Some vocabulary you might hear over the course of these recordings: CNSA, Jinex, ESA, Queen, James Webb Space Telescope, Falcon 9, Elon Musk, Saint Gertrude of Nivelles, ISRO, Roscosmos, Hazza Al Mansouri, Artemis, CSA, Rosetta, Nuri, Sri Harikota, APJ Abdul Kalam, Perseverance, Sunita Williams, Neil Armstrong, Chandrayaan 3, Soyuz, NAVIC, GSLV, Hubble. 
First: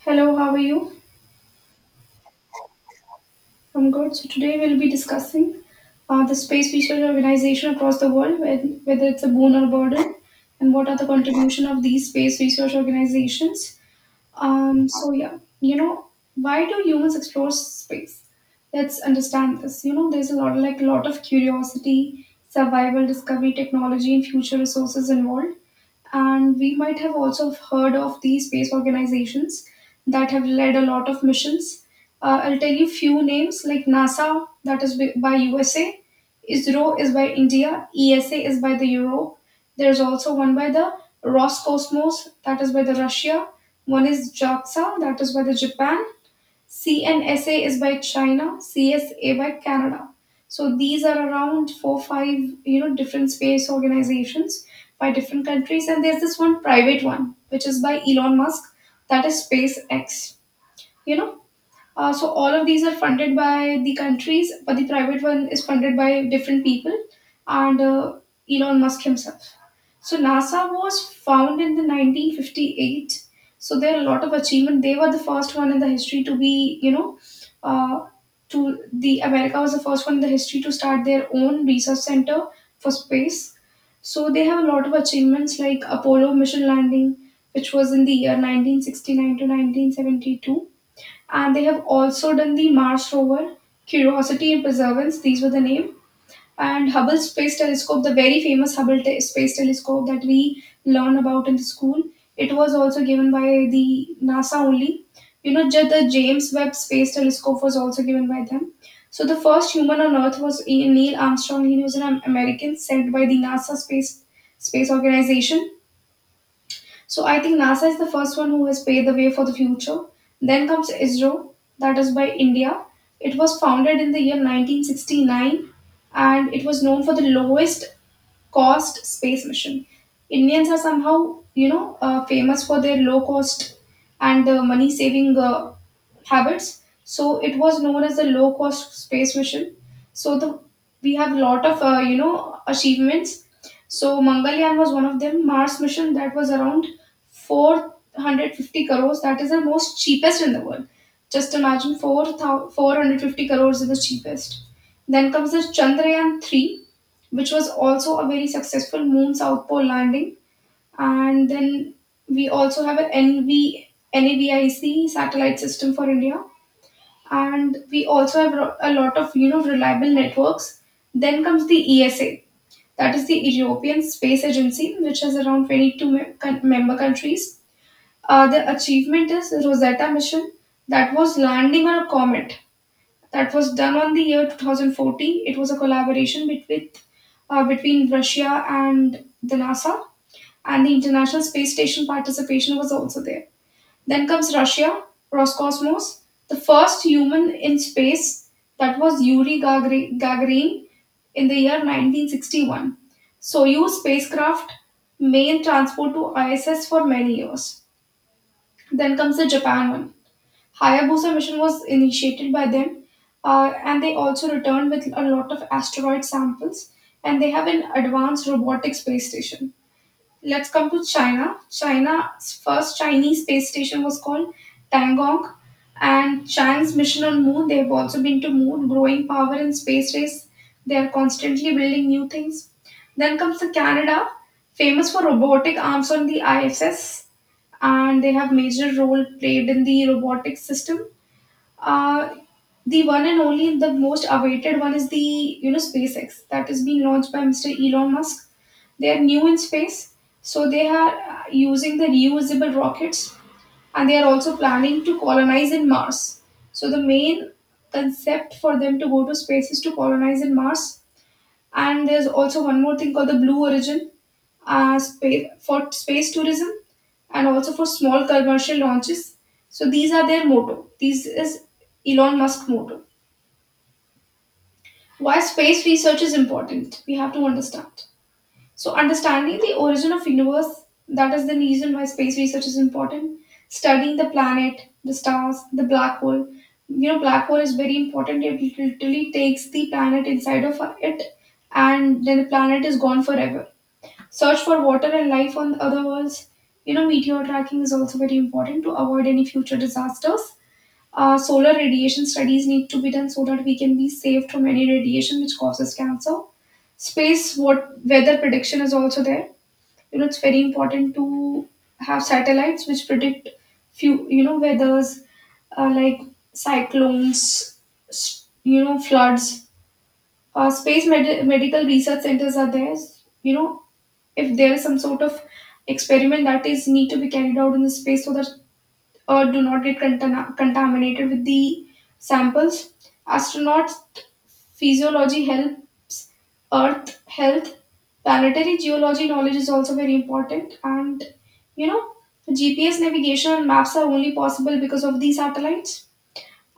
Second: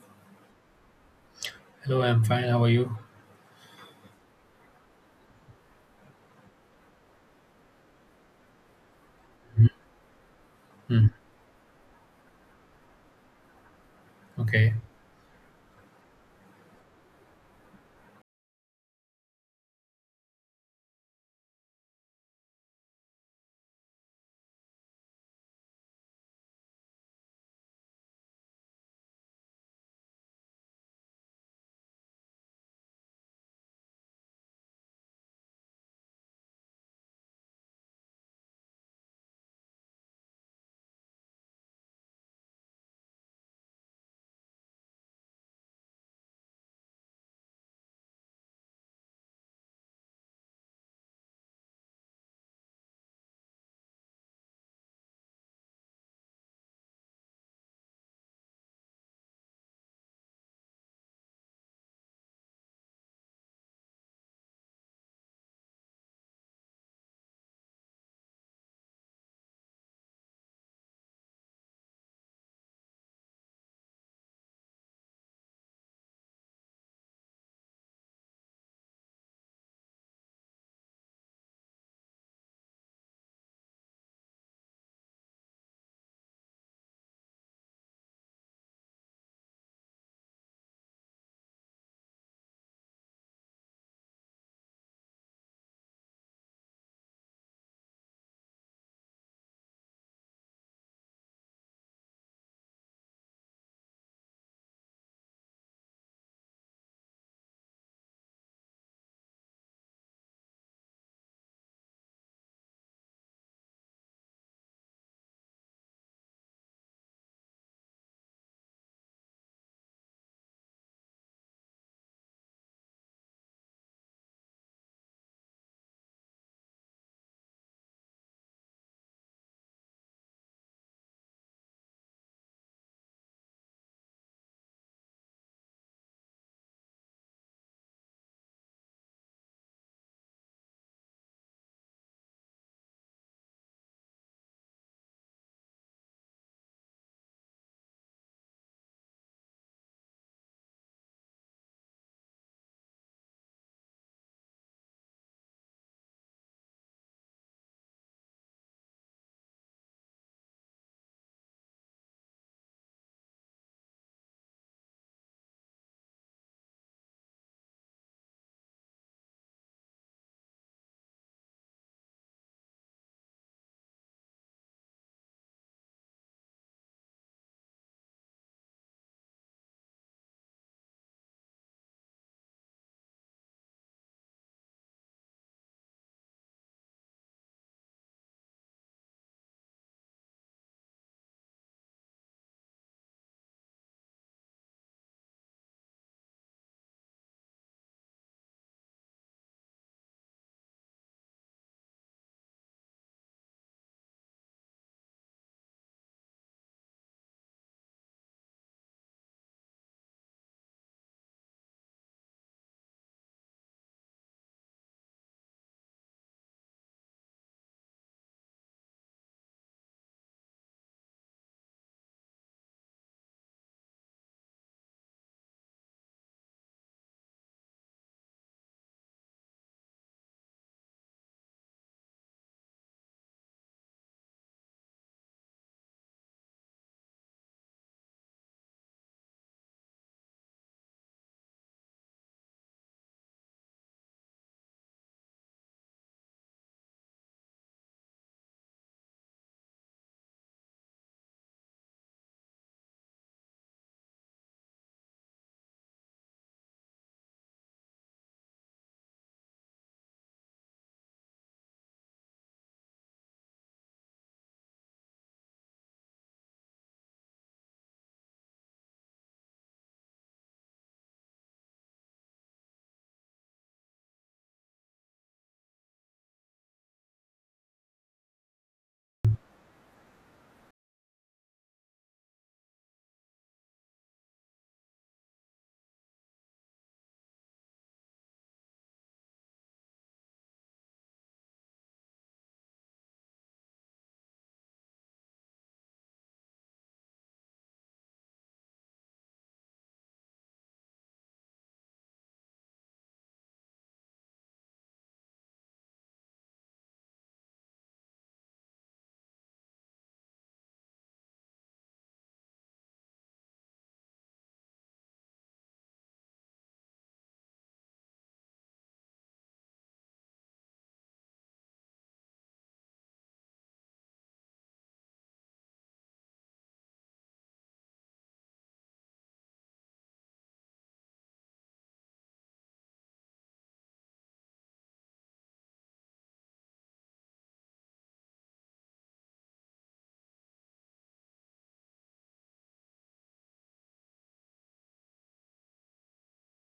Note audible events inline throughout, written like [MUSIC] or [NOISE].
Hello, how are you? Hello, I'm fine. How are you? I'm good. So today we'll be discussing the space research organization across the world, whether it's a boon or burden, and what are the Hmm. contribution of these space research organizations. Okay. Um, so yeah, you know, why do humans explore space? Let's understand this. You know, there's a lot, like a lot of curiosity, survival, discovery, technology, and future resources involved. And we might have also heard of the space organizations that have led a lot of missions. I'll tell you few names like NASA, that is by USA, ISRO is by India, ESA is by the Europe. There's also one by the Roscosmos, that is by the Russia. One is JAXA, that is by the Japan. CNSA is by China, CSA by Canada. So these are around four, five, you know, different space organizations by different countries. And there's this one private one, which is by Elon Musk, that is SpaceX, you know. So all of these are funded by the countries, but the private one is funded by different people and Elon Musk himself. So NASA was founded in the 1958. So there are a lot of achievement. They were the first one in the history to be, you know, uh, to the America was the first one in the history to start their own research center for space. So they have a lot of achievements like Apollo mission landing, which was in the year 1969 to 1972, and they have also done the Mars rover, Curiosity and Perseverance. These were the name. And Hubble Space Telescope, the very famous Space Telescope that we learn about in the school, it was also given by the NASA only. You know, the James Webb Space Telescope was also given by them. So the first human on Earth was Neil Armstrong. He was an American sent by the NASA Space Organization, so I think NASA is the first one who has paved the way for the future. Then comes ISRO, that is by India. It was founded in the year 1969 and it was known for the lowest cost space mission. Indians are somehow, you know, famous for their low cost and money saving habits. So it was known as the low cost space mission. So the we have a lot of you know achievements. So Mangalyaan was one of them. Mars mission that was around 450 crores. That is the most cheapest in the world. Just imagine 4, 450 crores is the cheapest. Then comes the Chandrayaan 3, which was also a very successful moon South Pole landing. And then we also have an NAVIC satellite system for India. And we also have a lot of, you know, reliable networks. Then comes the ESA, that is the European Space Agency, which has around 22 member countries. The achievement is Rosetta mission that was landing on a comet that was done on the year 2014. It was a collaboration between Russia and the NASA, and the International Space Station participation was also there. Then comes Russia, Roscosmos, the first human in space that was Gagarin in the year 1961. Soyuz spacecraft main transport to ISS for many years. Then comes the Japan one. Hayabusa mission was initiated by them, and they also returned with a lot of asteroid samples, and they have an advanced robotic space station. Let's come to China. China's first Chinese space station was called Tangong, and Chang's mission on Moon. They have also been to Moon, growing power in space race. They are constantly building new things. Then comes the Canada, famous for robotic arms on the ISS, and they have major role played in the robotic system. Uh, the one and only, the most awaited one is the you know SpaceX that is being launched by Mr. Elon Musk. They are new in space, so they are using the reusable rockets, and they are also planning to colonize in Mars. So the main concept for them to go to space is to colonize in Mars, and there's also one more thing called the Blue Origin for space tourism and also for small commercial launches. So these are their motto. This is Elon Musk motto. Why space research is important? We have to understand. So understanding the origin of universe, that is the reason why space research is important. Studying the planet, the stars, the black hole. You know, black hole is very important. It literally takes the planet inside of it and then the planet is gone forever. Search for water and life on other worlds. You know, meteor tracking is also very important to avoid any future disasters. Solar radiation studies need to be done so that we can be safe from any radiation which causes cancer. Space what weather prediction is also there. You know, it's very important to have satellites which predict few you know weathers like cyclones, you know floods, medical research centers are there. You know, if there is some sort of experiment that is need to be carried out in the space so that Earth do not get contaminated with the samples. Astronaut physiology helps Earth health. Planetary geology knowledge is also very important, and you know, GPS navigation and maps are only possible because of these satellites,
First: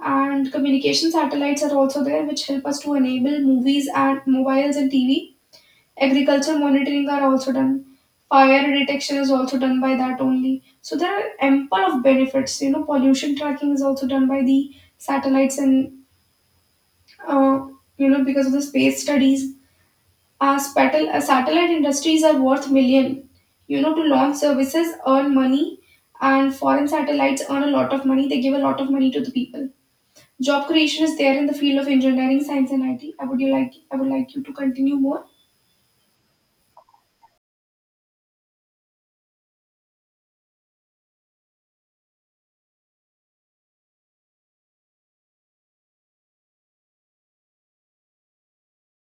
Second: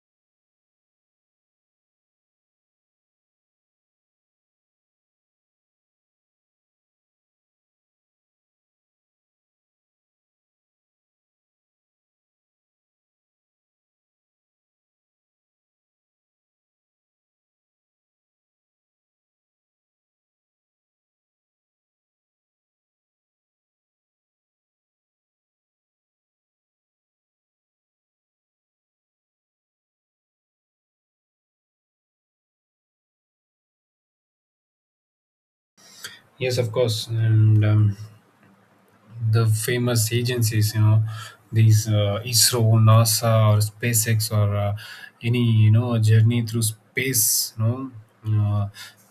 and communication satellites are also there which help us to enable movies and mobiles and tv. Agriculture monitoring are also done, fire detection is also done by that only. So there are ample of benefits, you know, pollution tracking is also done by the satellites, and uh, you know because of the space studies our satellite industries are worth million, you know, to launch services earn money, and foreign satellites earn a lot of money, they give a lot of money to the people. Job creation is there in the field of engineering, science, and IT. I would like you to continue more. Yes, of course. And The famous agencies, you know, these ISRO, NASA, or SpaceX, or any you know journey through space, uh,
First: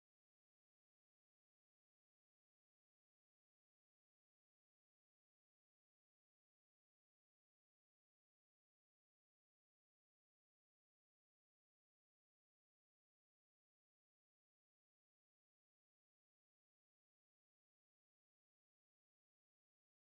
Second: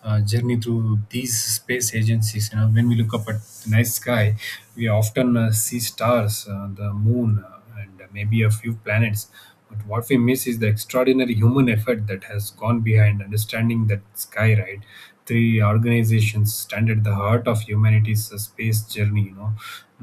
journey through these space agencies. You know, when we look up at the night sky, we often see stars, the moon, and maybe a few planets. But what we miss is the extraordinary human effort that has gone behind understanding that sky, right? Three organizations stand at the heart of humanity's space journey, you know,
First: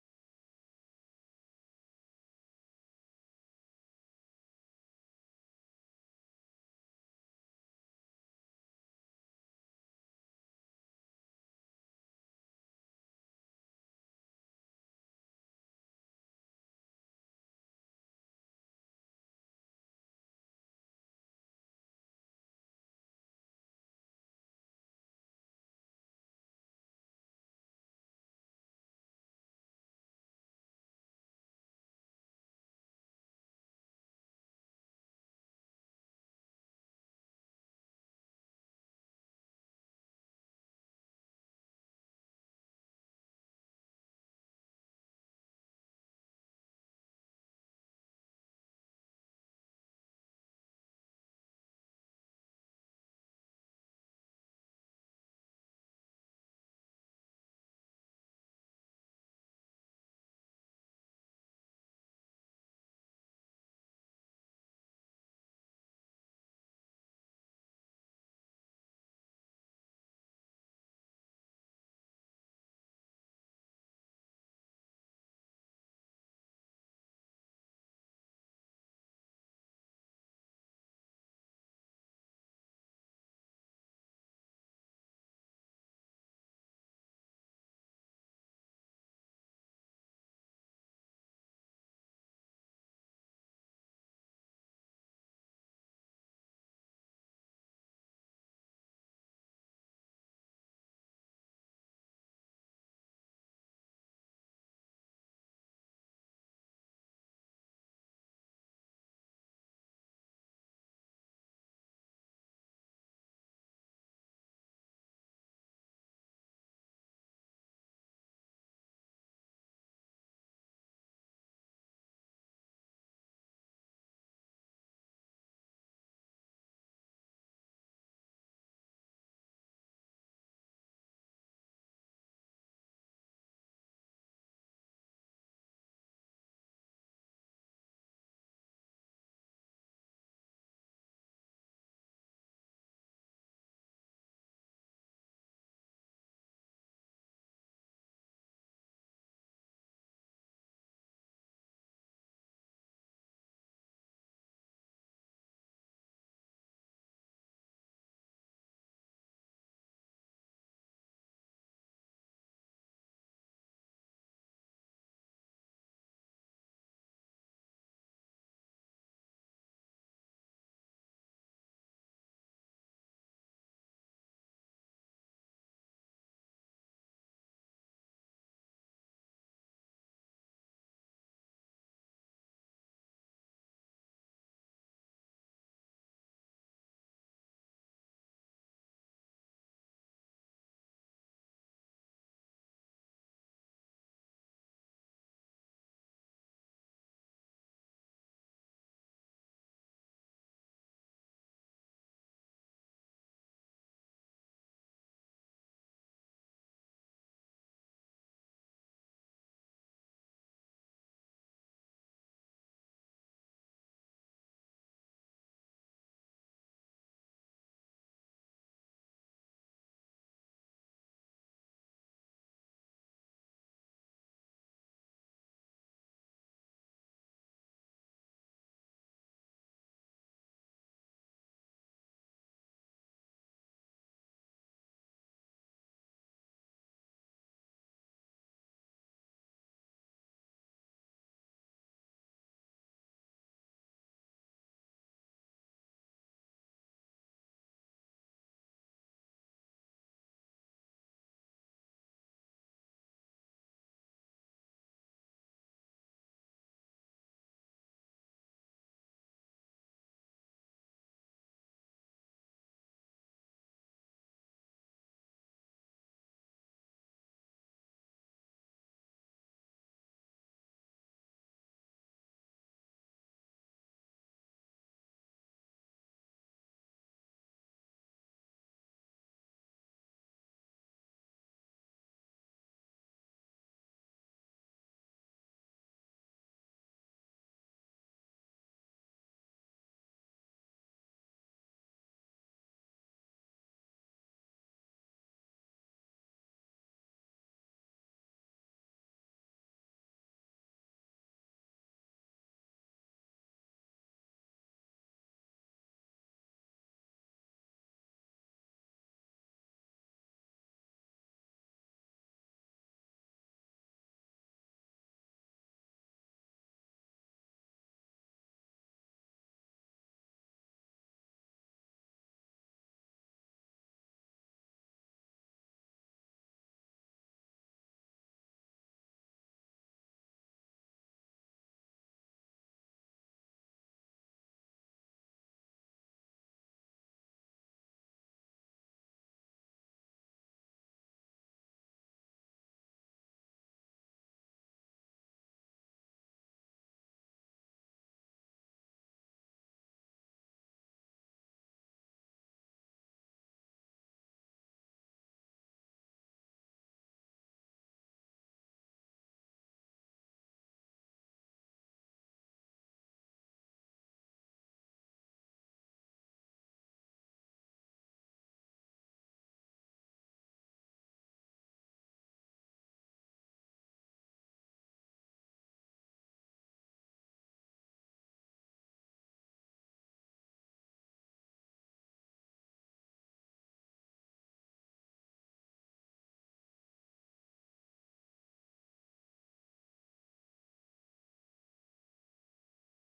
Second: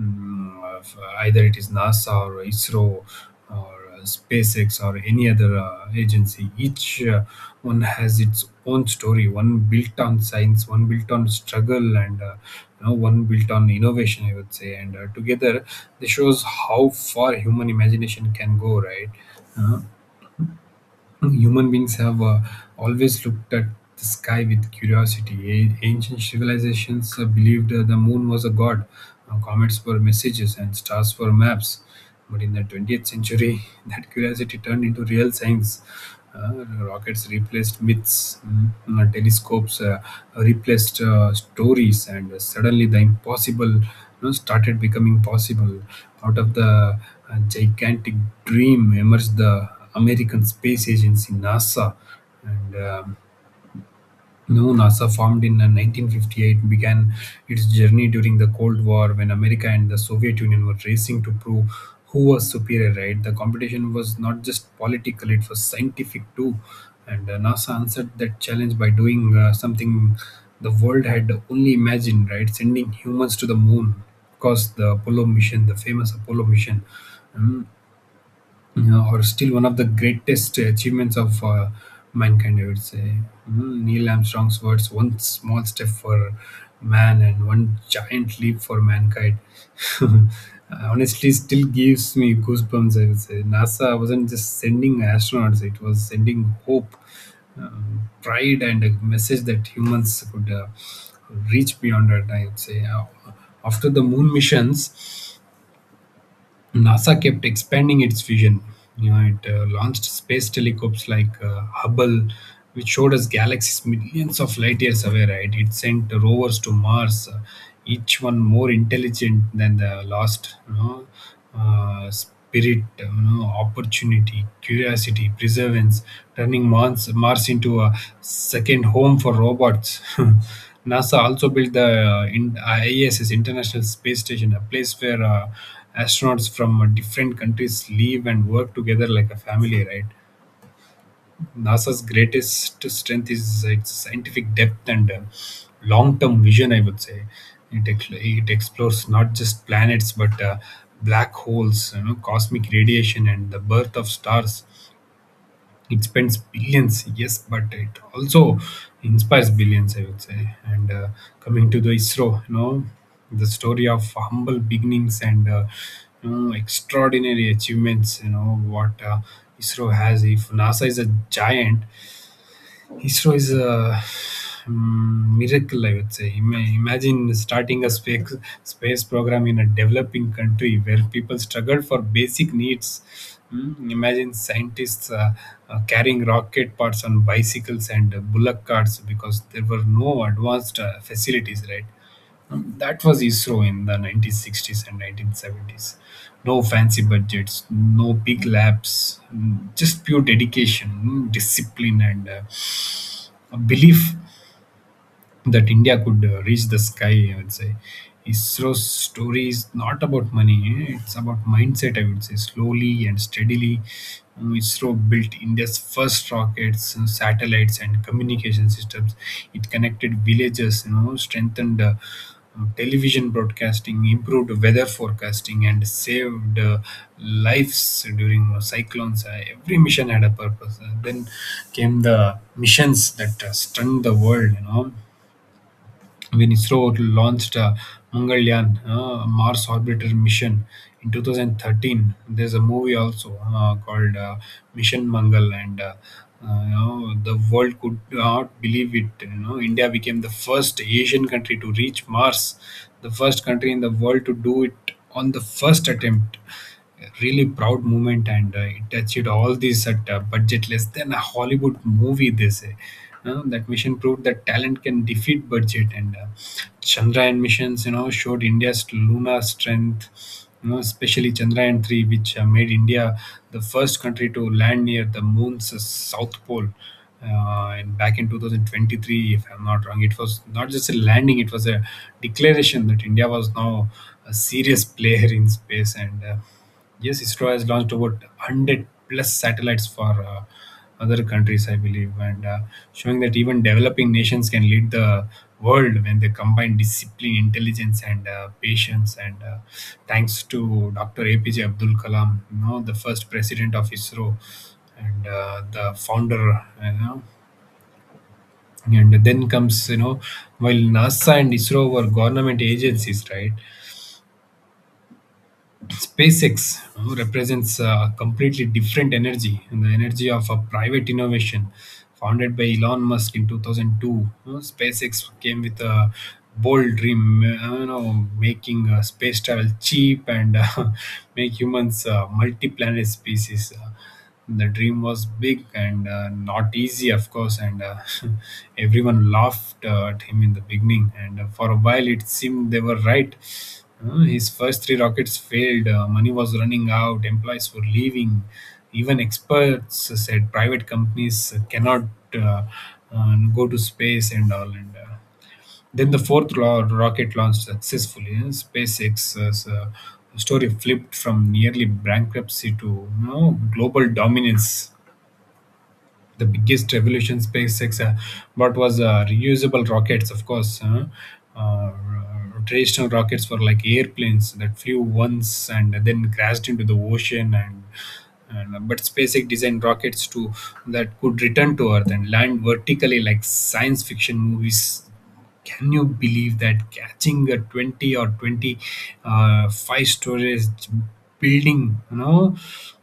Either it is NASA or ISRO, or SpaceX or any other agency. Each one has its own story. One built on science, one built on struggle, and you know, one built on innovation, I would say. And Together, this shows how far human imagination can go. Right. Uh, Human beings have always looked at the sky with curiosity. Ancient civilizations believed the moon was a god, comets were messages, and stars were maps. But in the 20th century, [LAUGHS] that curiosity turned into real science. Rockets replaced myths, telescopes replaced stories, and suddenly the impossible, you know, started becoming possible. Out of the gigantic dream emerged the American Space Agency (NASA), and no NASA, formed in 1958, began its journey during the Cold War, when America and the Soviet Union were racing to prove who was superior. Right, the competition was not just political, it was scientific too. And NASA answered that challenge by doing something the world had only imagined, right? Sending humans to the moon, of course. The Apollo mission, the famous Apollo mission. Um, yeah, or still one of the greatest achievements of mankind, I would say. Neil Armstrong's words, one small step for man and one giant leap for mankind. [LAUGHS] Honestly, still gives me goosebumps. I would say NASA wasn't just sending astronauts, it was sending hope, pride, and a message that humans could reach beyond our, I would say. After the moon missions, NASA kept expanding its vision. You know, it launched space telescopes like Hubble, which showed us galaxies millions of light years away. Right, it sent rovers to Mars, each one more intelligent than the last. You know, spirit, you know, opportunity, curiosity, perseverance, turning Mars into a second home for robots. [LAUGHS] NASA also built the ISS, International Space Station, a place where astronauts from different countries live and work together like a family, right? NASA's greatest strength is its scientific depth and long-term vision, I would say. It explores not just planets, but black holes, you know, cosmic radiation, and the birth of stars. It spends billions, yes, but it also inspires billions, I would say. And Coming to the ISRO, you know, the story of humble beginnings and, you know, extraordinary achievements, you know what ISRO has. If NASA is a giant, Heathrow is a miracle, I would say. Imagine starting a space program in a developing country where people struggle for basic needs. Imagine scientists carrying rocket parts on bicycles and bullock carts because there were no advanced facilities, right? That was ISRO in the 1960s and 1970s. No fancy budgets, no big labs, just pure dedication, discipline, and belief that India could reach the sky, I would say. ISRO's story is not about money; eh, it's about mindset, I would say. Slowly and steadily, ISRO built India's first rockets, satellites, and communication systems. It connected villages, you know, strengthened. Television broadcasting improved weather forecasting and saved lives during cyclones. Every mission had a purpose. Then came the missions that stunned the world, you know, when ISRO launched Mangalyaan, Mars orbiter mission, in 2013. There's a movie also called Mission Mangal, and you know, the world could not believe it. You know, India became the first Asian country to reach Mars, the first country in the world to do it on the first attempt. Really proud moment. And It touched all these at a budget less than a Hollywood movie, they say. That mission proved that talent can defeat budget. And Chandrayaan missions, you know, showed India's lunar strength, you know, especially Chandrayaan 3, which made India the first country to land near the moon's south pole, and back in 2023, if I'm not wrong. It was not just a landing, it was a declaration that India was now a serious [LAUGHS] player in space. And Yes, ISRO has launched about 100 plus satellites for other countries, I believe, and showing that even developing nations can lead the world when they combine discipline, intelligence, and patience. And Thanks to Dr. APJ Abdul Kalam, you know, the first president of ISRO and the founder, you know. And then comes, you know, while NASA and ISRO were government agencies, right? SpaceX, who represents a completely different energy, and the energy of a private innovation, founded by Elon Musk in 2002. You know, SpaceX came with a bold dream, you know, making space travel cheap and [LAUGHS] make humans multi-planet species. The dream was big and not easy, of course. And [LAUGHS] Everyone laughed at him in the beginning, and for a while it seemed they were right. His first three rockets failed, money was running out, employees were leaving, even experts said private companies cannot uh, go to space and all. And Then the fourth rocket launched successfully. You know, SpaceX's story flipped from nearly bankruptcy to, you know, global dominance. The biggest revolution SpaceX brought was reusable rockets, of course. Huh? Uh, Traditional rockets were like airplanes that flew once and then crashed into the ocean, but SpaceX designed rockets to that could return to Earth and land vertically, like science fiction movies. Can you believe that, catching a 20 or 20 uh, five stories building, you know?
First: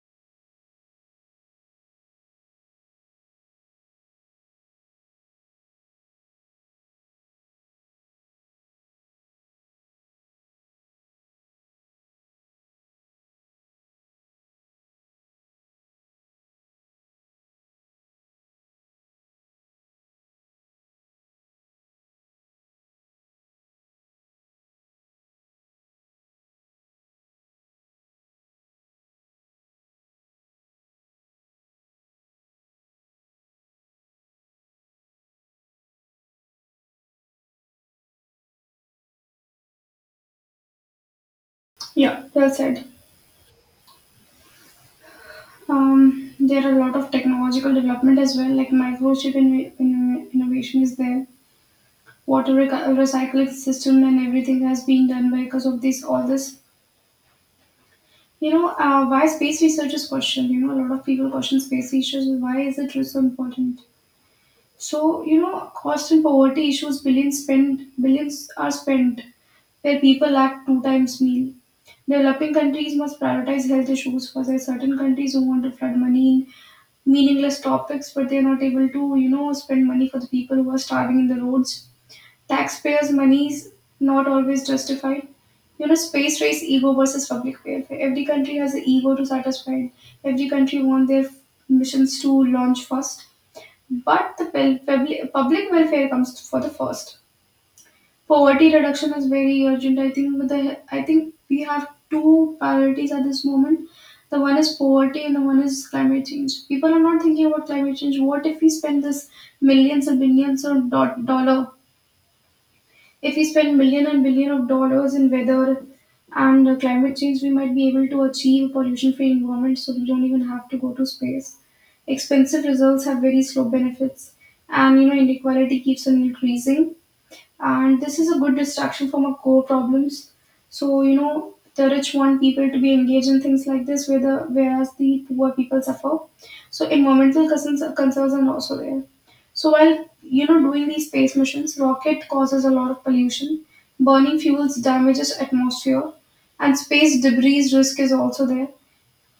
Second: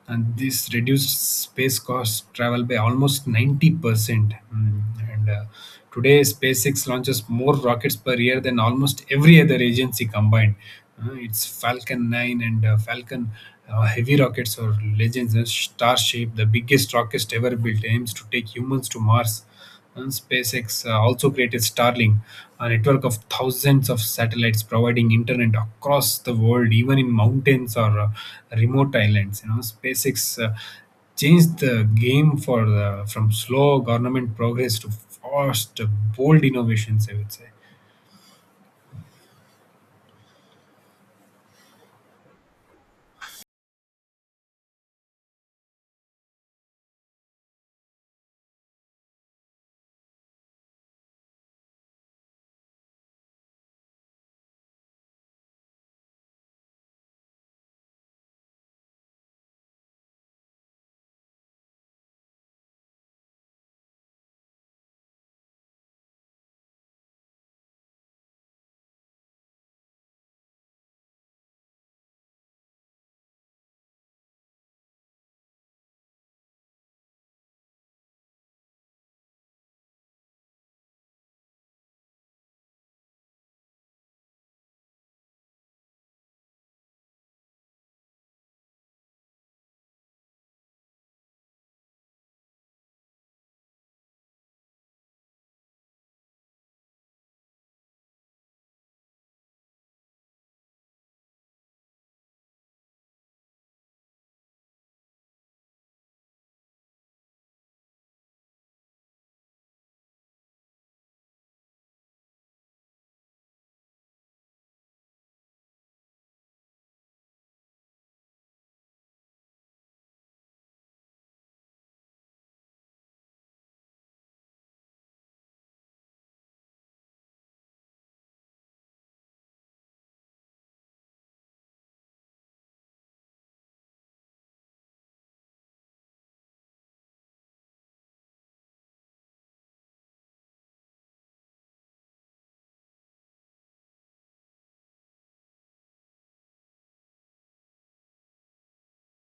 And this reduced space cost travel by almost 90%. Mm, and Today SpaceX launches more rockets per year than almost every other agency combined. Its Falcon 9 and Falcon Heavy rockets or legends. Starship, the biggest rocket ever built, aims to take humans to Mars. And SpaceX also created Starlink, a network of thousands of satellites providing internet across the world, even in mountains or remote islands. You know, SpaceX changed the game for the, from slow government progress to fast, bold innovations, I would say. Yeah. Well said. There are a lot of technological development as well, like microchip innovation is there. Recycling system and everything has been done because of this. All this, you know, why space research is questioned. You know, a lot of people question space research. Why is it so important? So you know, cost and poverty issues. Billions spent. Billions are spent where people lack two times meal. Developing countries must prioritize health issues, for there are certain countries who want to flood money in meaningless topics, but they're not able to, you know, spend money for the people who are starving in the roads. Taxpayers' money is not always justified. You know, space race ego versus public welfare. Every country has an ego to satisfy. Every country wants their missions to launch first, but the public welfare comes for the first. Poverty reduction is very urgent. I think we have two priorities at this moment. The one is poverty and the one is climate change. People are not thinking about climate change. What if we spend this millions and billions of dollar? If we spend million and billion of dollars in weather and climate change, we might be able to achieve pollution-free environment. So we don't even have to go to space. Expensive results have very slow benefits, and you know inequality keeps on increasing, and this is a good distraction from our core problems. So you know the rich want people to be engaged in things like this, where the whereas the poor people suffer. So environmental concerns are also there. So while you know doing these space missions, rocket causes a lot of pollution, burning fuels damages atmosphere, and space debris risk is also there.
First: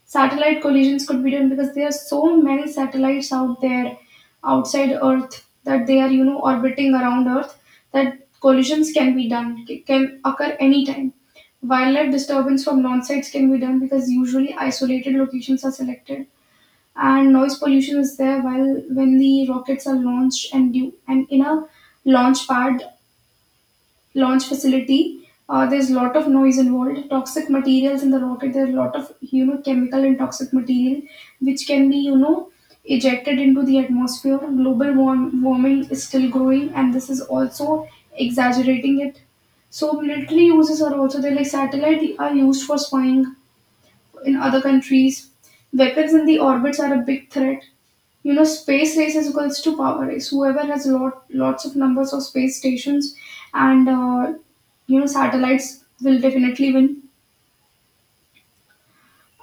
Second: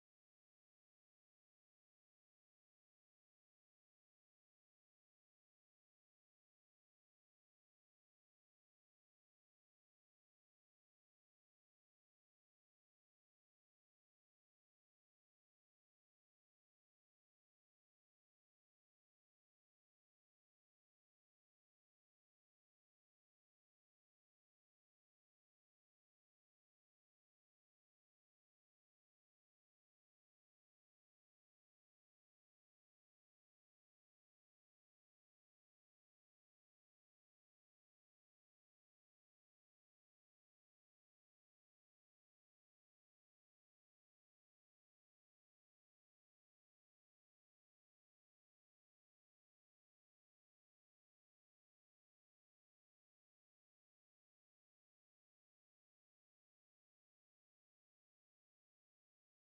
Satellite collisions could be done because there are so many satellites out there outside Earth that they are, you know, orbiting around Earth, that collisions can be done, can occur anytime. Wildlife disturbance from non sites can be done because usually isolated locations are selected. And noise pollution is there while when the rockets are launched and due and in a launch pad launch facility. There's a lot of noise involved, toxic materials in the rocket. There's a lot of you know chemical and toxic material which can be you know ejected into the atmosphere. Global warming is still growing, and this is also exaggerating it. So military uses are also there. Like satellite are used for spying in other countries. Weapons in the orbits are a big threat, you know space race is equals to power race, whoever has lots of numbers of space stations and you know satellites will definitely win.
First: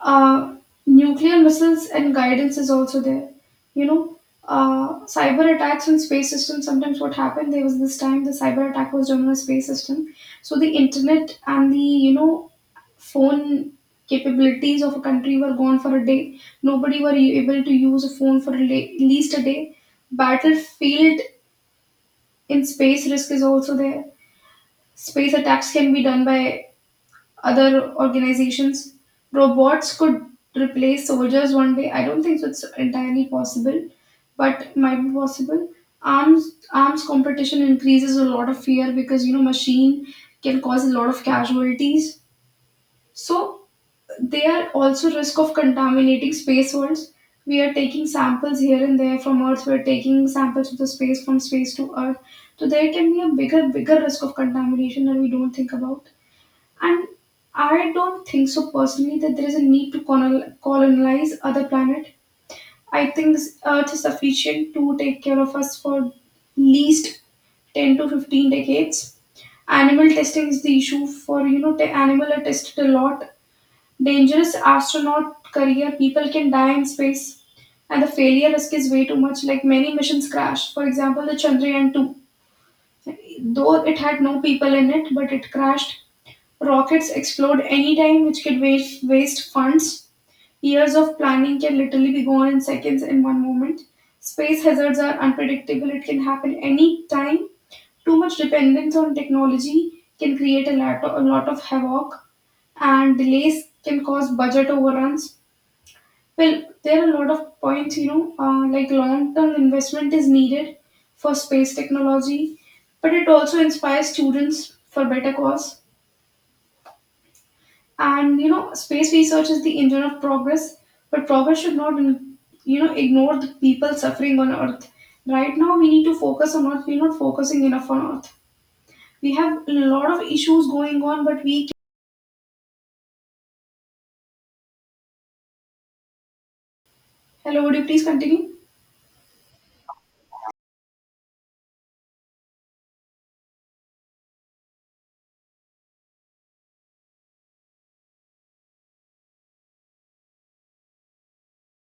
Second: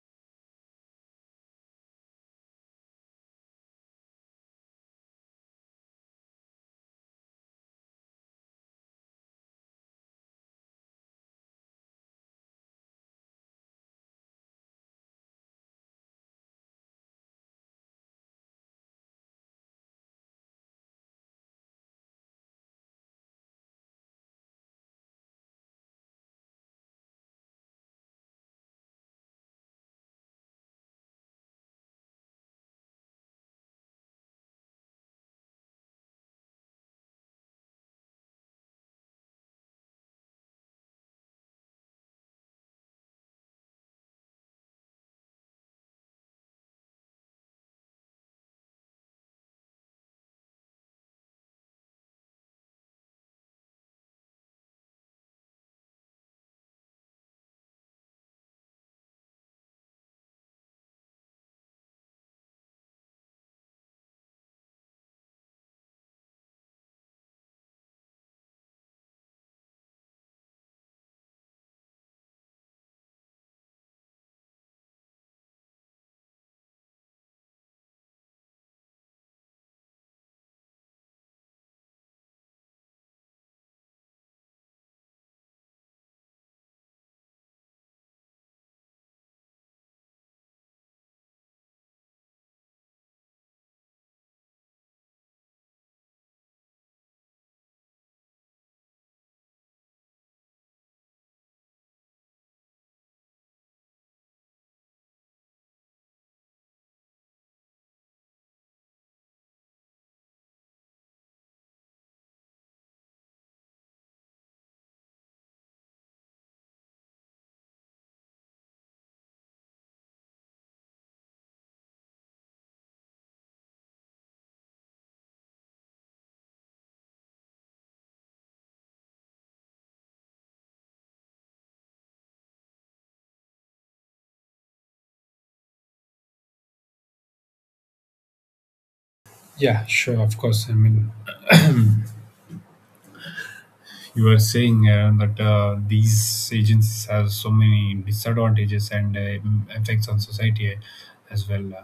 Uh, nuclear missiles and guidance is also there. You know, cyber attacks on space systems. Sometimes what happened there was this time the cyber attack was done on a space system. So the internet and the phone capabilities of a country were gone for a day. Nobody were able to use a phone for at least a day. Battlefield in space risk is also there. Space attacks can be done by other organizations. Robots could replace soldiers one day. I don't think so it's entirely possible, but it might be possible. Arms competition increases a lot of fear because machine can cause a lot of casualties. So they are also risk of contaminating space worlds. We are taking samples here and there from Earth. We are taking samples of the space from space to Earth. So there can be a bigger risk of contamination that we don't think about. And I don't think so personally that there is a need to colonize other planet. I think Earth is sufficient to take care of us for least 10 to 15 decades. Animal testing is the issue for, the animal are tested a lot. Dangerous astronaut career, people can die in space. And the failure risk is way too much, like many missions crash. For example, the Chandrayaan 2, though it had no people in it, but it crashed. Rockets explode any time, which could waste funds. Years of planning can literally be gone in seconds in one moment. Space hazards are unpredictable, it can happen any time. Too much dependence on technology can create a lot of havoc, and delays can cause budget overruns. Well, there are a lot of points, like long term investment is needed for space technology, but it also inspires students for better cause and space research is the engine of progress, but progress should not ignore the people suffering on earth. Right now we need to focus on earth, we're not focusing enough on earth. We have a lot of issues going on, but we hello would you please continue. Yeah, sure, of course. I mean, you were saying that these agencies have so many disadvantages and effects on society as well.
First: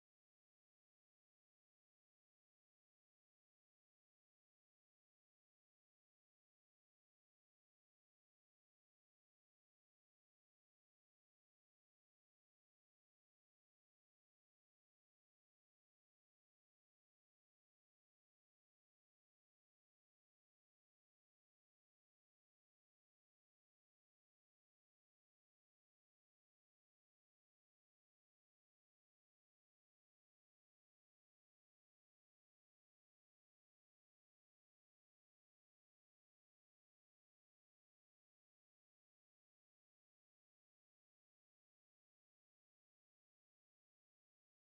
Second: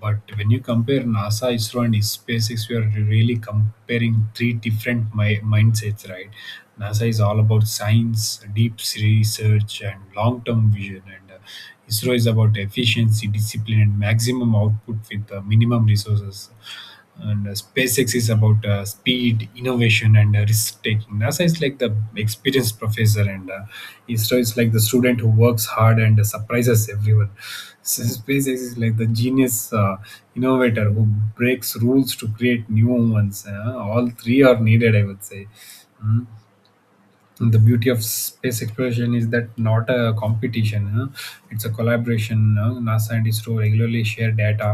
But when you compare NASA, ISRO, and SpaceX, we are really comparing three different mindsets, right? NASA is all about science, deep research, and long term vision. And ISRO is about efficiency, discipline, and maximum output with minimum resources, and SpaceX is about speed, innovation, and risk taking. NASA is like the experienced professor, and ISRO is like the student who works hard and surprises everyone. So SpaceX is like the genius innovator who breaks rules to create new ones. All three are needed, I would say. Mm. The beauty of space exploration is that not a competition, huh? It's a collaboration, huh? NASA and ISRO regularly share data.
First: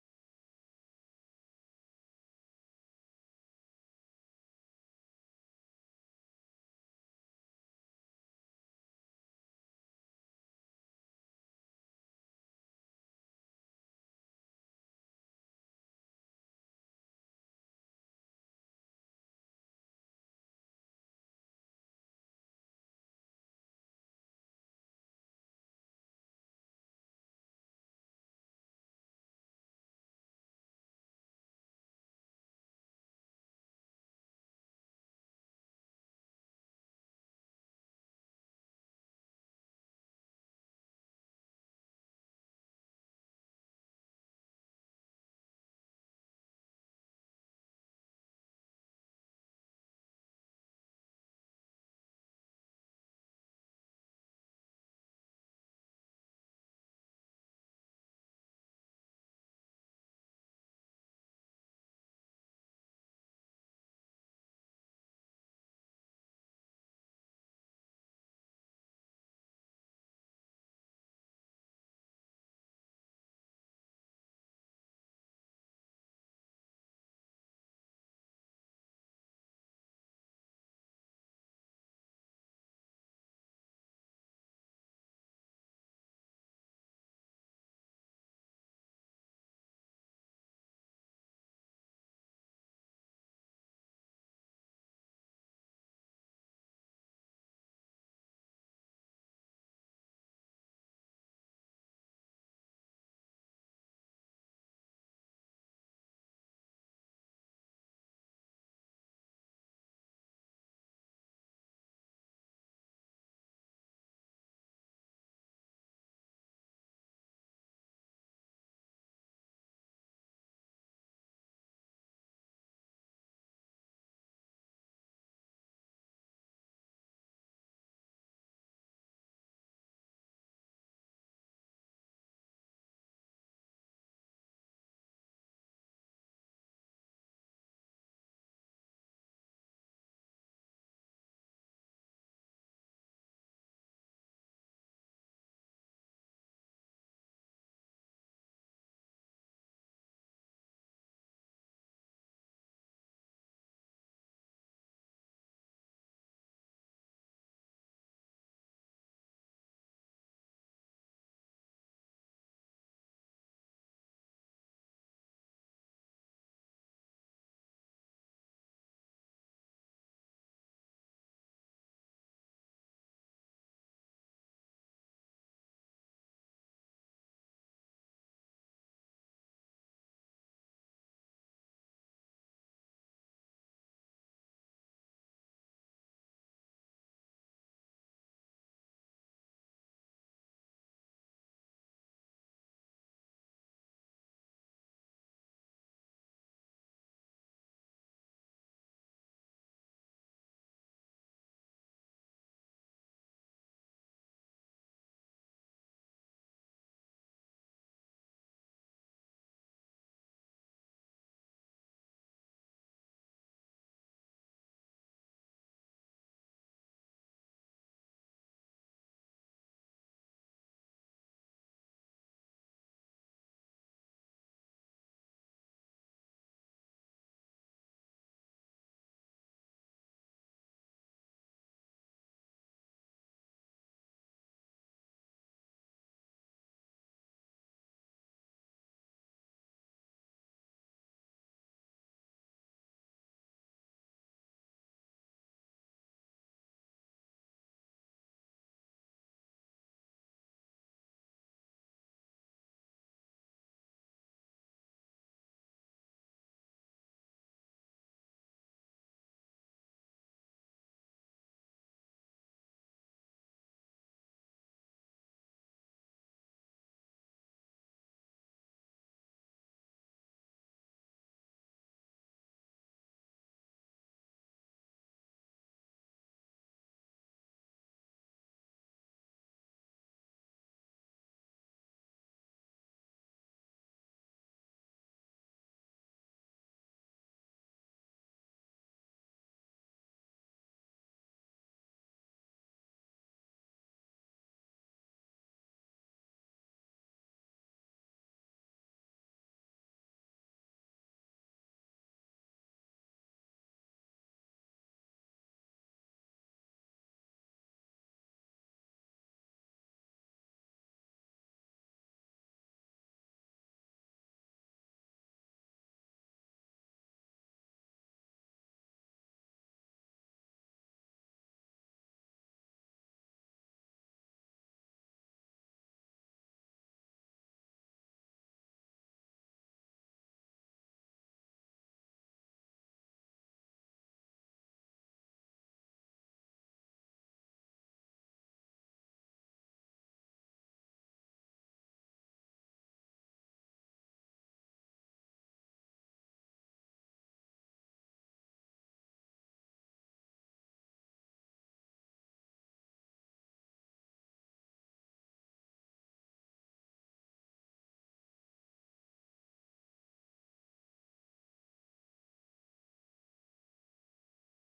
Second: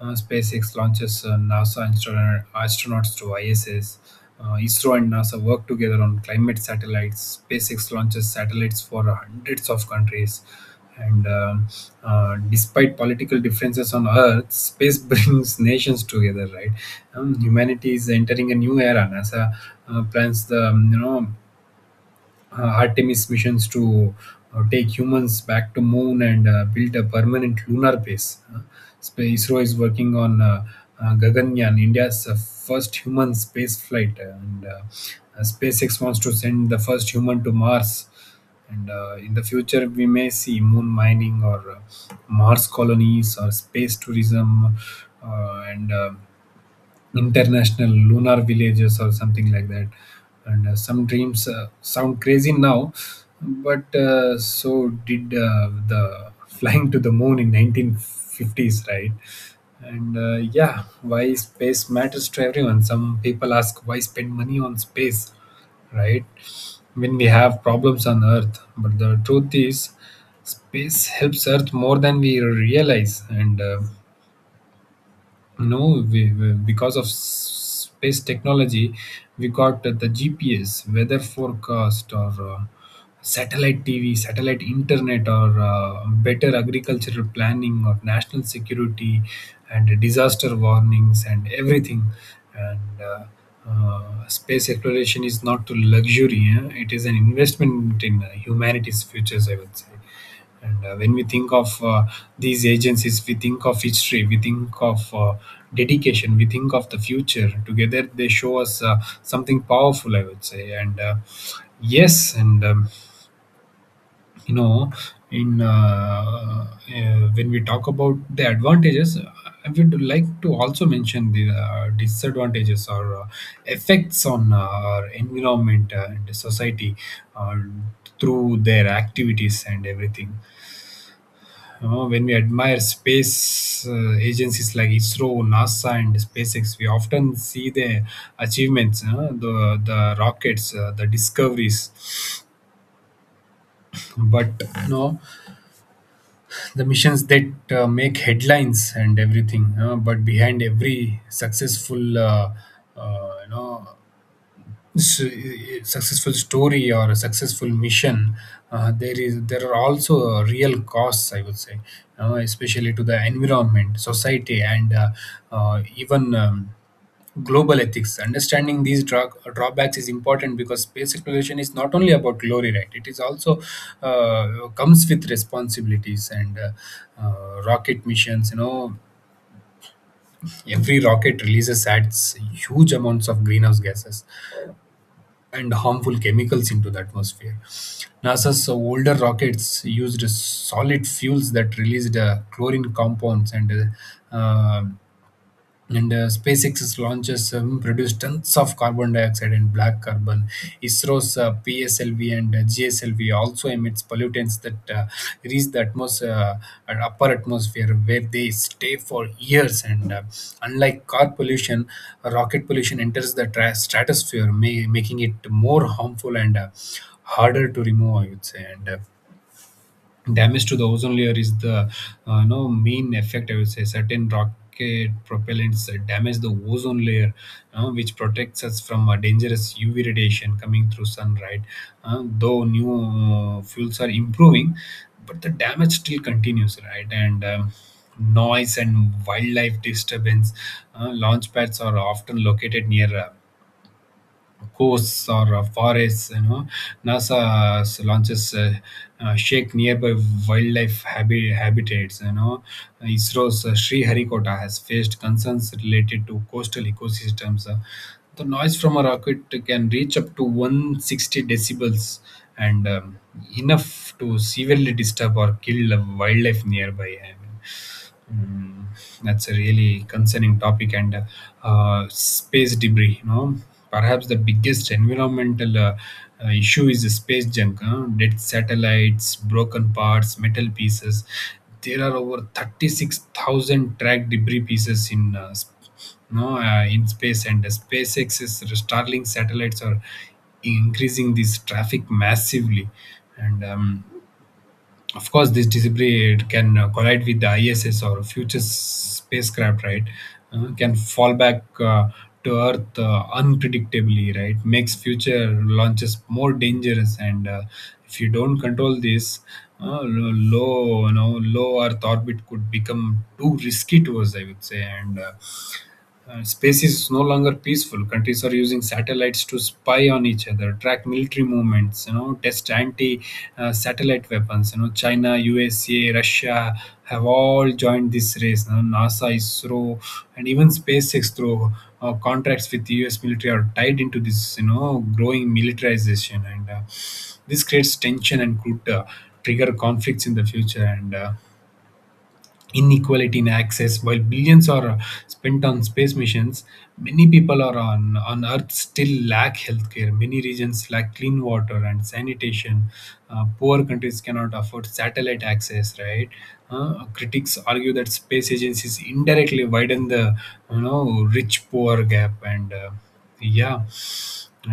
SpaceX launches NASA astronauts to ISS. ISRO and NASA work together on climate satellites. SpaceX launches satellites for hundreds of countries, and despite political differences on Earth, space [LAUGHS] brings nations together, right? Humanity is entering a new era. NASA plans the, you know, Artemis missions to take humans back to moon and build a permanent lunar base. ISRO is working on Gaganyaan, India's first human space flight, and SpaceX wants to send the first human to Mars. And in the future, we may see moon mining or Mars colonies or space tourism and international lunar villages or something like that. And some dreams sound crazy now, but so did the [LAUGHS] flying to the moon in 1950s, right? And yeah, why space matters to everyone. Some people ask why spend money on space, right, when we have problems on earth, but the truth is space helps earth more than we realize. And no, because of space technology, we got the GPS, weather forecast, or satellite TV, satellite internet, or better agricultural planning, or national security, and disaster warnings, and everything. And Space exploration is not a luxury, eh? It is an investment in humanity's futures, I would say. And when we think of these agencies, we think of history, we think of dedication, we think of the future. Together, they show us something powerful, I would say. And yes, and you know, in when we talk about the advantages, I would like to also mention the disadvantages or effects on our environment and society uh, through their activities and everything. When we admire space agencies like ISRO, NASA, and SpaceX, we often see their achievements, the rockets, the discoveries, but no, the missions that make headlines and everything. But behind every successful, uh, you know, successful story or a successful mission, there are also real costs, I would say, you know, especially to the environment, society, and even global ethics. Understanding these drawbacks is important because space exploration is not only about glory, right? It is also, comes with responsibilities. And Rocket missions, you know, every rocket releases, adds huge amounts of greenhouse gases and harmful chemicals into the atmosphere. NASA's older rockets used solid fuels that released chlorine compounds, uh, uh, and SpaceX's launches produce tons of carbon dioxide and black carbon. ISRO's PSLV and GSLV also emits pollutants that reach the atmosphere, upper atmosphere, where they stay for years. And unlike car pollution, rocket pollution enters the stratosphere, making it more harmful and harder to remove, I would say. And Damage to the ozone layer is the no main effect, I would say. Certain rocket propellants damage the ozone layer, which protects us from a dangerous UV radiation coming through sun, right? Though new fuels are improving, but the damage still continues, right? and Noise and wildlife disturbance. Launch pads are often located near coasts or forests. You know, NASA launches shake nearby wildlife habitats. You know, ISRO's Sri Harikota has faced concerns related to coastal ecosystems. The noise from a rocket can reach up to 160 decibels and enough to severely disturb or kill wildlife nearby. I mean, mm, that's a really concerning topic. And space debris, you know, perhaps the biggest environmental issue is the space junk, huh? Dead satellites, broken parts, metal pieces. There are over 36,000 tracked debris pieces in in space, and SpaceX's Starlink satellites are increasing this traffic massively. And Of course, this debris can collide with the ISS or future spacecraft, right? Can fall back to earth unpredictably, right? Makes future launches more dangerous. And if you don't control this, lo- low you know low earth orbit could become too risky to us, I would say. And Space is no longer peaceful. Countries are using satellites to spy on each other, track military movements, you know, test anti-satellite weapons. You know, China, USA, Russia have all joined this race. You know, NASA, ISRO, and even SpaceX through contracts with the U.S. military are tied into this, you know, growing militarization. And This creates tension and could trigger conflicts in the future. And inequality in access. While billions are spent on space missions, many people are on Earth still lack healthcare. Many regions lack clean water and sanitation. Poor countries cannot afford satellite access, right? Critics argue that space agencies indirectly widen the, you know, rich poor gap. And yeah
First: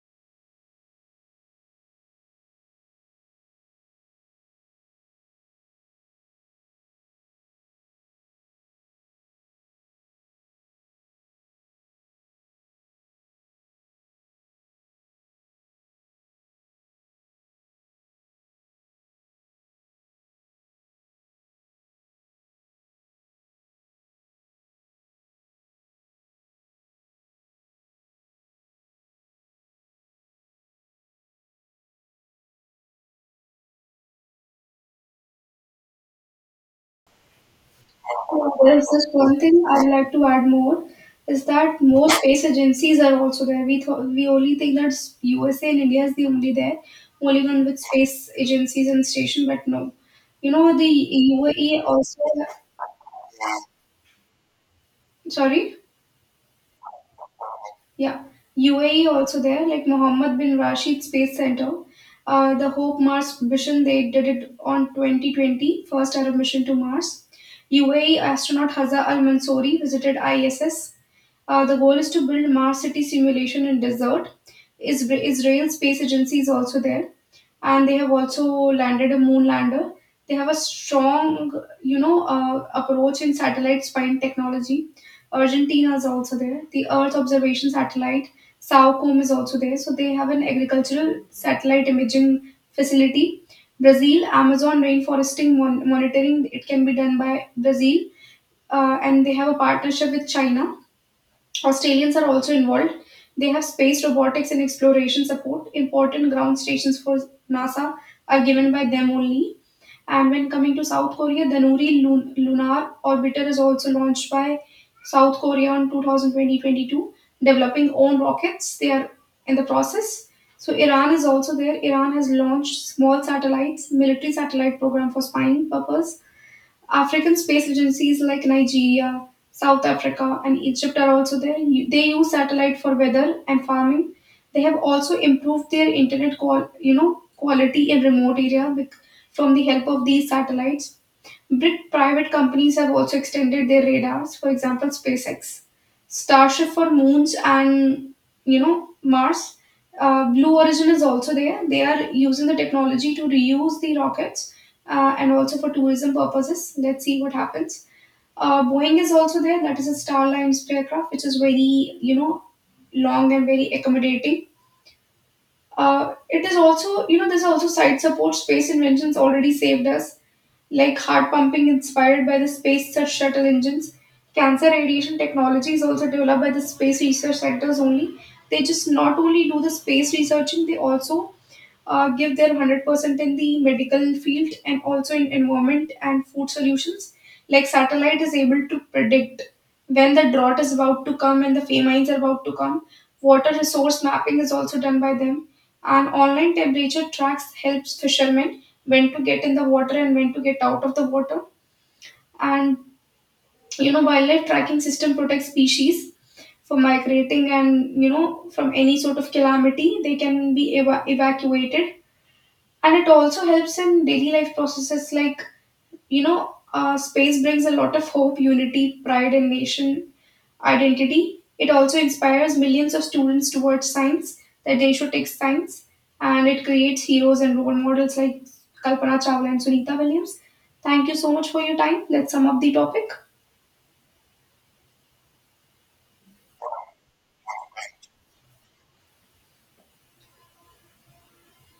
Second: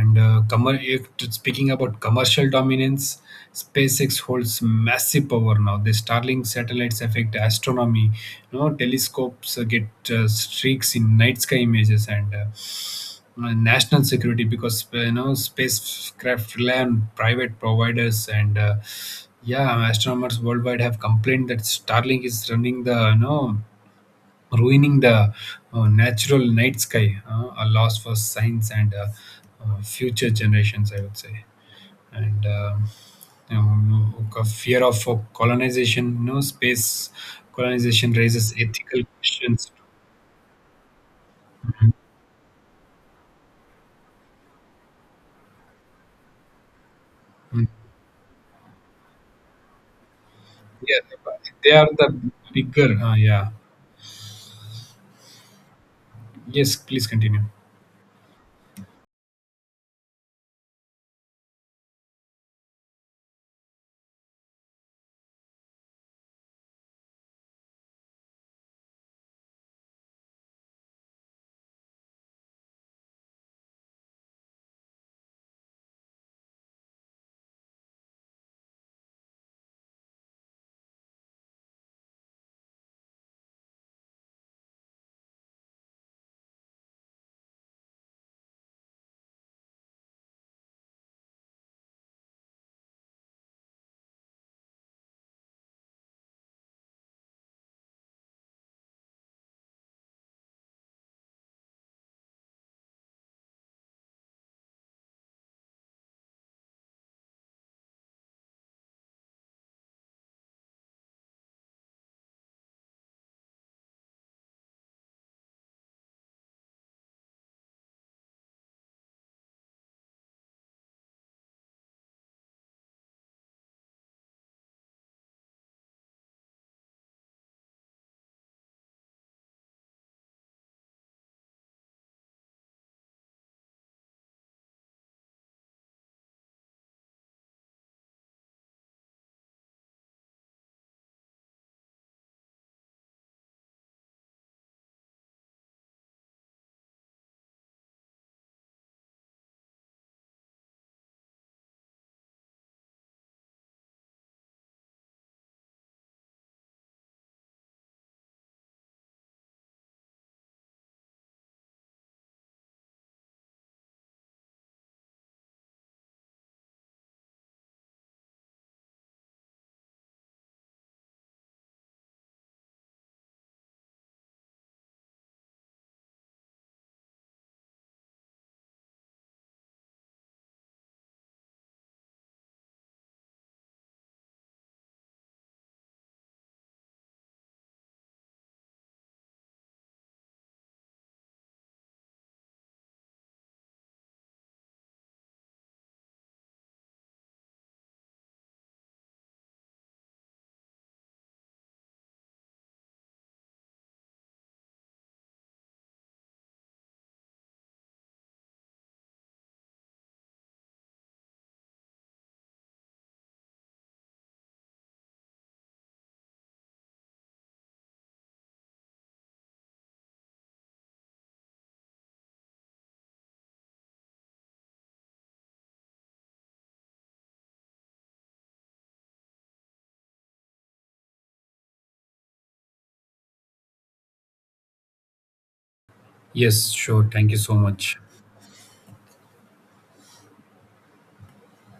and commer if t- Speaking about commercial dominance, SpaceX holds massive power now. The Starlink satellites affect astronomy. You know, telescopes get streaks in night sky images, and national security, because you know, spacecraft rely on private providers. And Yeah, astronomers worldwide have complained that Starlink is running the, you know, ruining the natural night sky, a loss for science and future generations, I would say. And you know, no, A fear of colonization, you know, space colonization raises There's ethical just one thing questions. I'd like to add more, is that more space agencies are also there. We thought we only think that USA and India is the only there, only one Mm. with space agencies and station. But no, the Yeah, UAE they are also. the bigger. Yeah. Sorry? Yes, please continue. Yeah. UAE also there, like Mohammed bin Rashid Space Center. The Hope Mars mission, they did it on 2020, first Arab mission to Mars. UAE astronaut Hazza Al Mansouri visited ISS. The goal is to build Mars city simulation in desert. Israel Space Agency is also there, and they have also landed a moon lander. They have a strong, approach in satellite spine technology. Argentina is also there. The Earth observation satellite, SAOCOM, is also there. So they have an agricultural satellite imaging facility. Brazil, Amazon rainforesting monitoring, it can be done by Brazil, and they have a partnership with China. Australians are also involved. They have space robotics and exploration support. Important ground stations for NASA are given by them only. And when coming to South Korea, the Nuri Lunar Orbiter is also launched by South Korea in 2022. Developing own rockets. They are in the process. So Iran is also there. Iran has launched small satellites, military satellite program for spying purpose. African space agencies like Nigeria, South Africa, and Egypt are also there. They use satellite for weather and farming. They have also improved their internet quality in remote area with, from the help of these satellites. Brit private companies have also extended their radars, for example, SpaceX, Starship for moons and Mars. Blue Origin is also there. They are using the technology to reuse the rockets, and also for tourism purposes. Let's see what happens. Boeing is also there. That is a Starlines aircraft, which is very long and very accommodating. Uh, it is also, there's also side support. Space inventions already saved us, like heart pumping inspired by the space search shuttle engines. Cancer radiation technology is also developed by the space research centers only. They just not only do the space researching, they also give their 100% in the medical field and also in environment and food solutions. Like satellite is able to predict when the drought is about to come and the famines are about to come. Water resource mapping is also done by them. An online temperature tracks helps fishermen when to get in the water and when to get out of the water. And wildlife tracking system protects species from migrating and from any sort of calamity. They can be evacuated, and it also helps in daily life processes like space brings a lot of hope, unity, pride, and nation identity. It also inspires millions of students towards science, that they should take science, and it creates heroes and role models like Kalpana Chawla and Sunita Williams. Thank you so much for your time. Let's sum up the topic. Yes, sure. Thank you so much.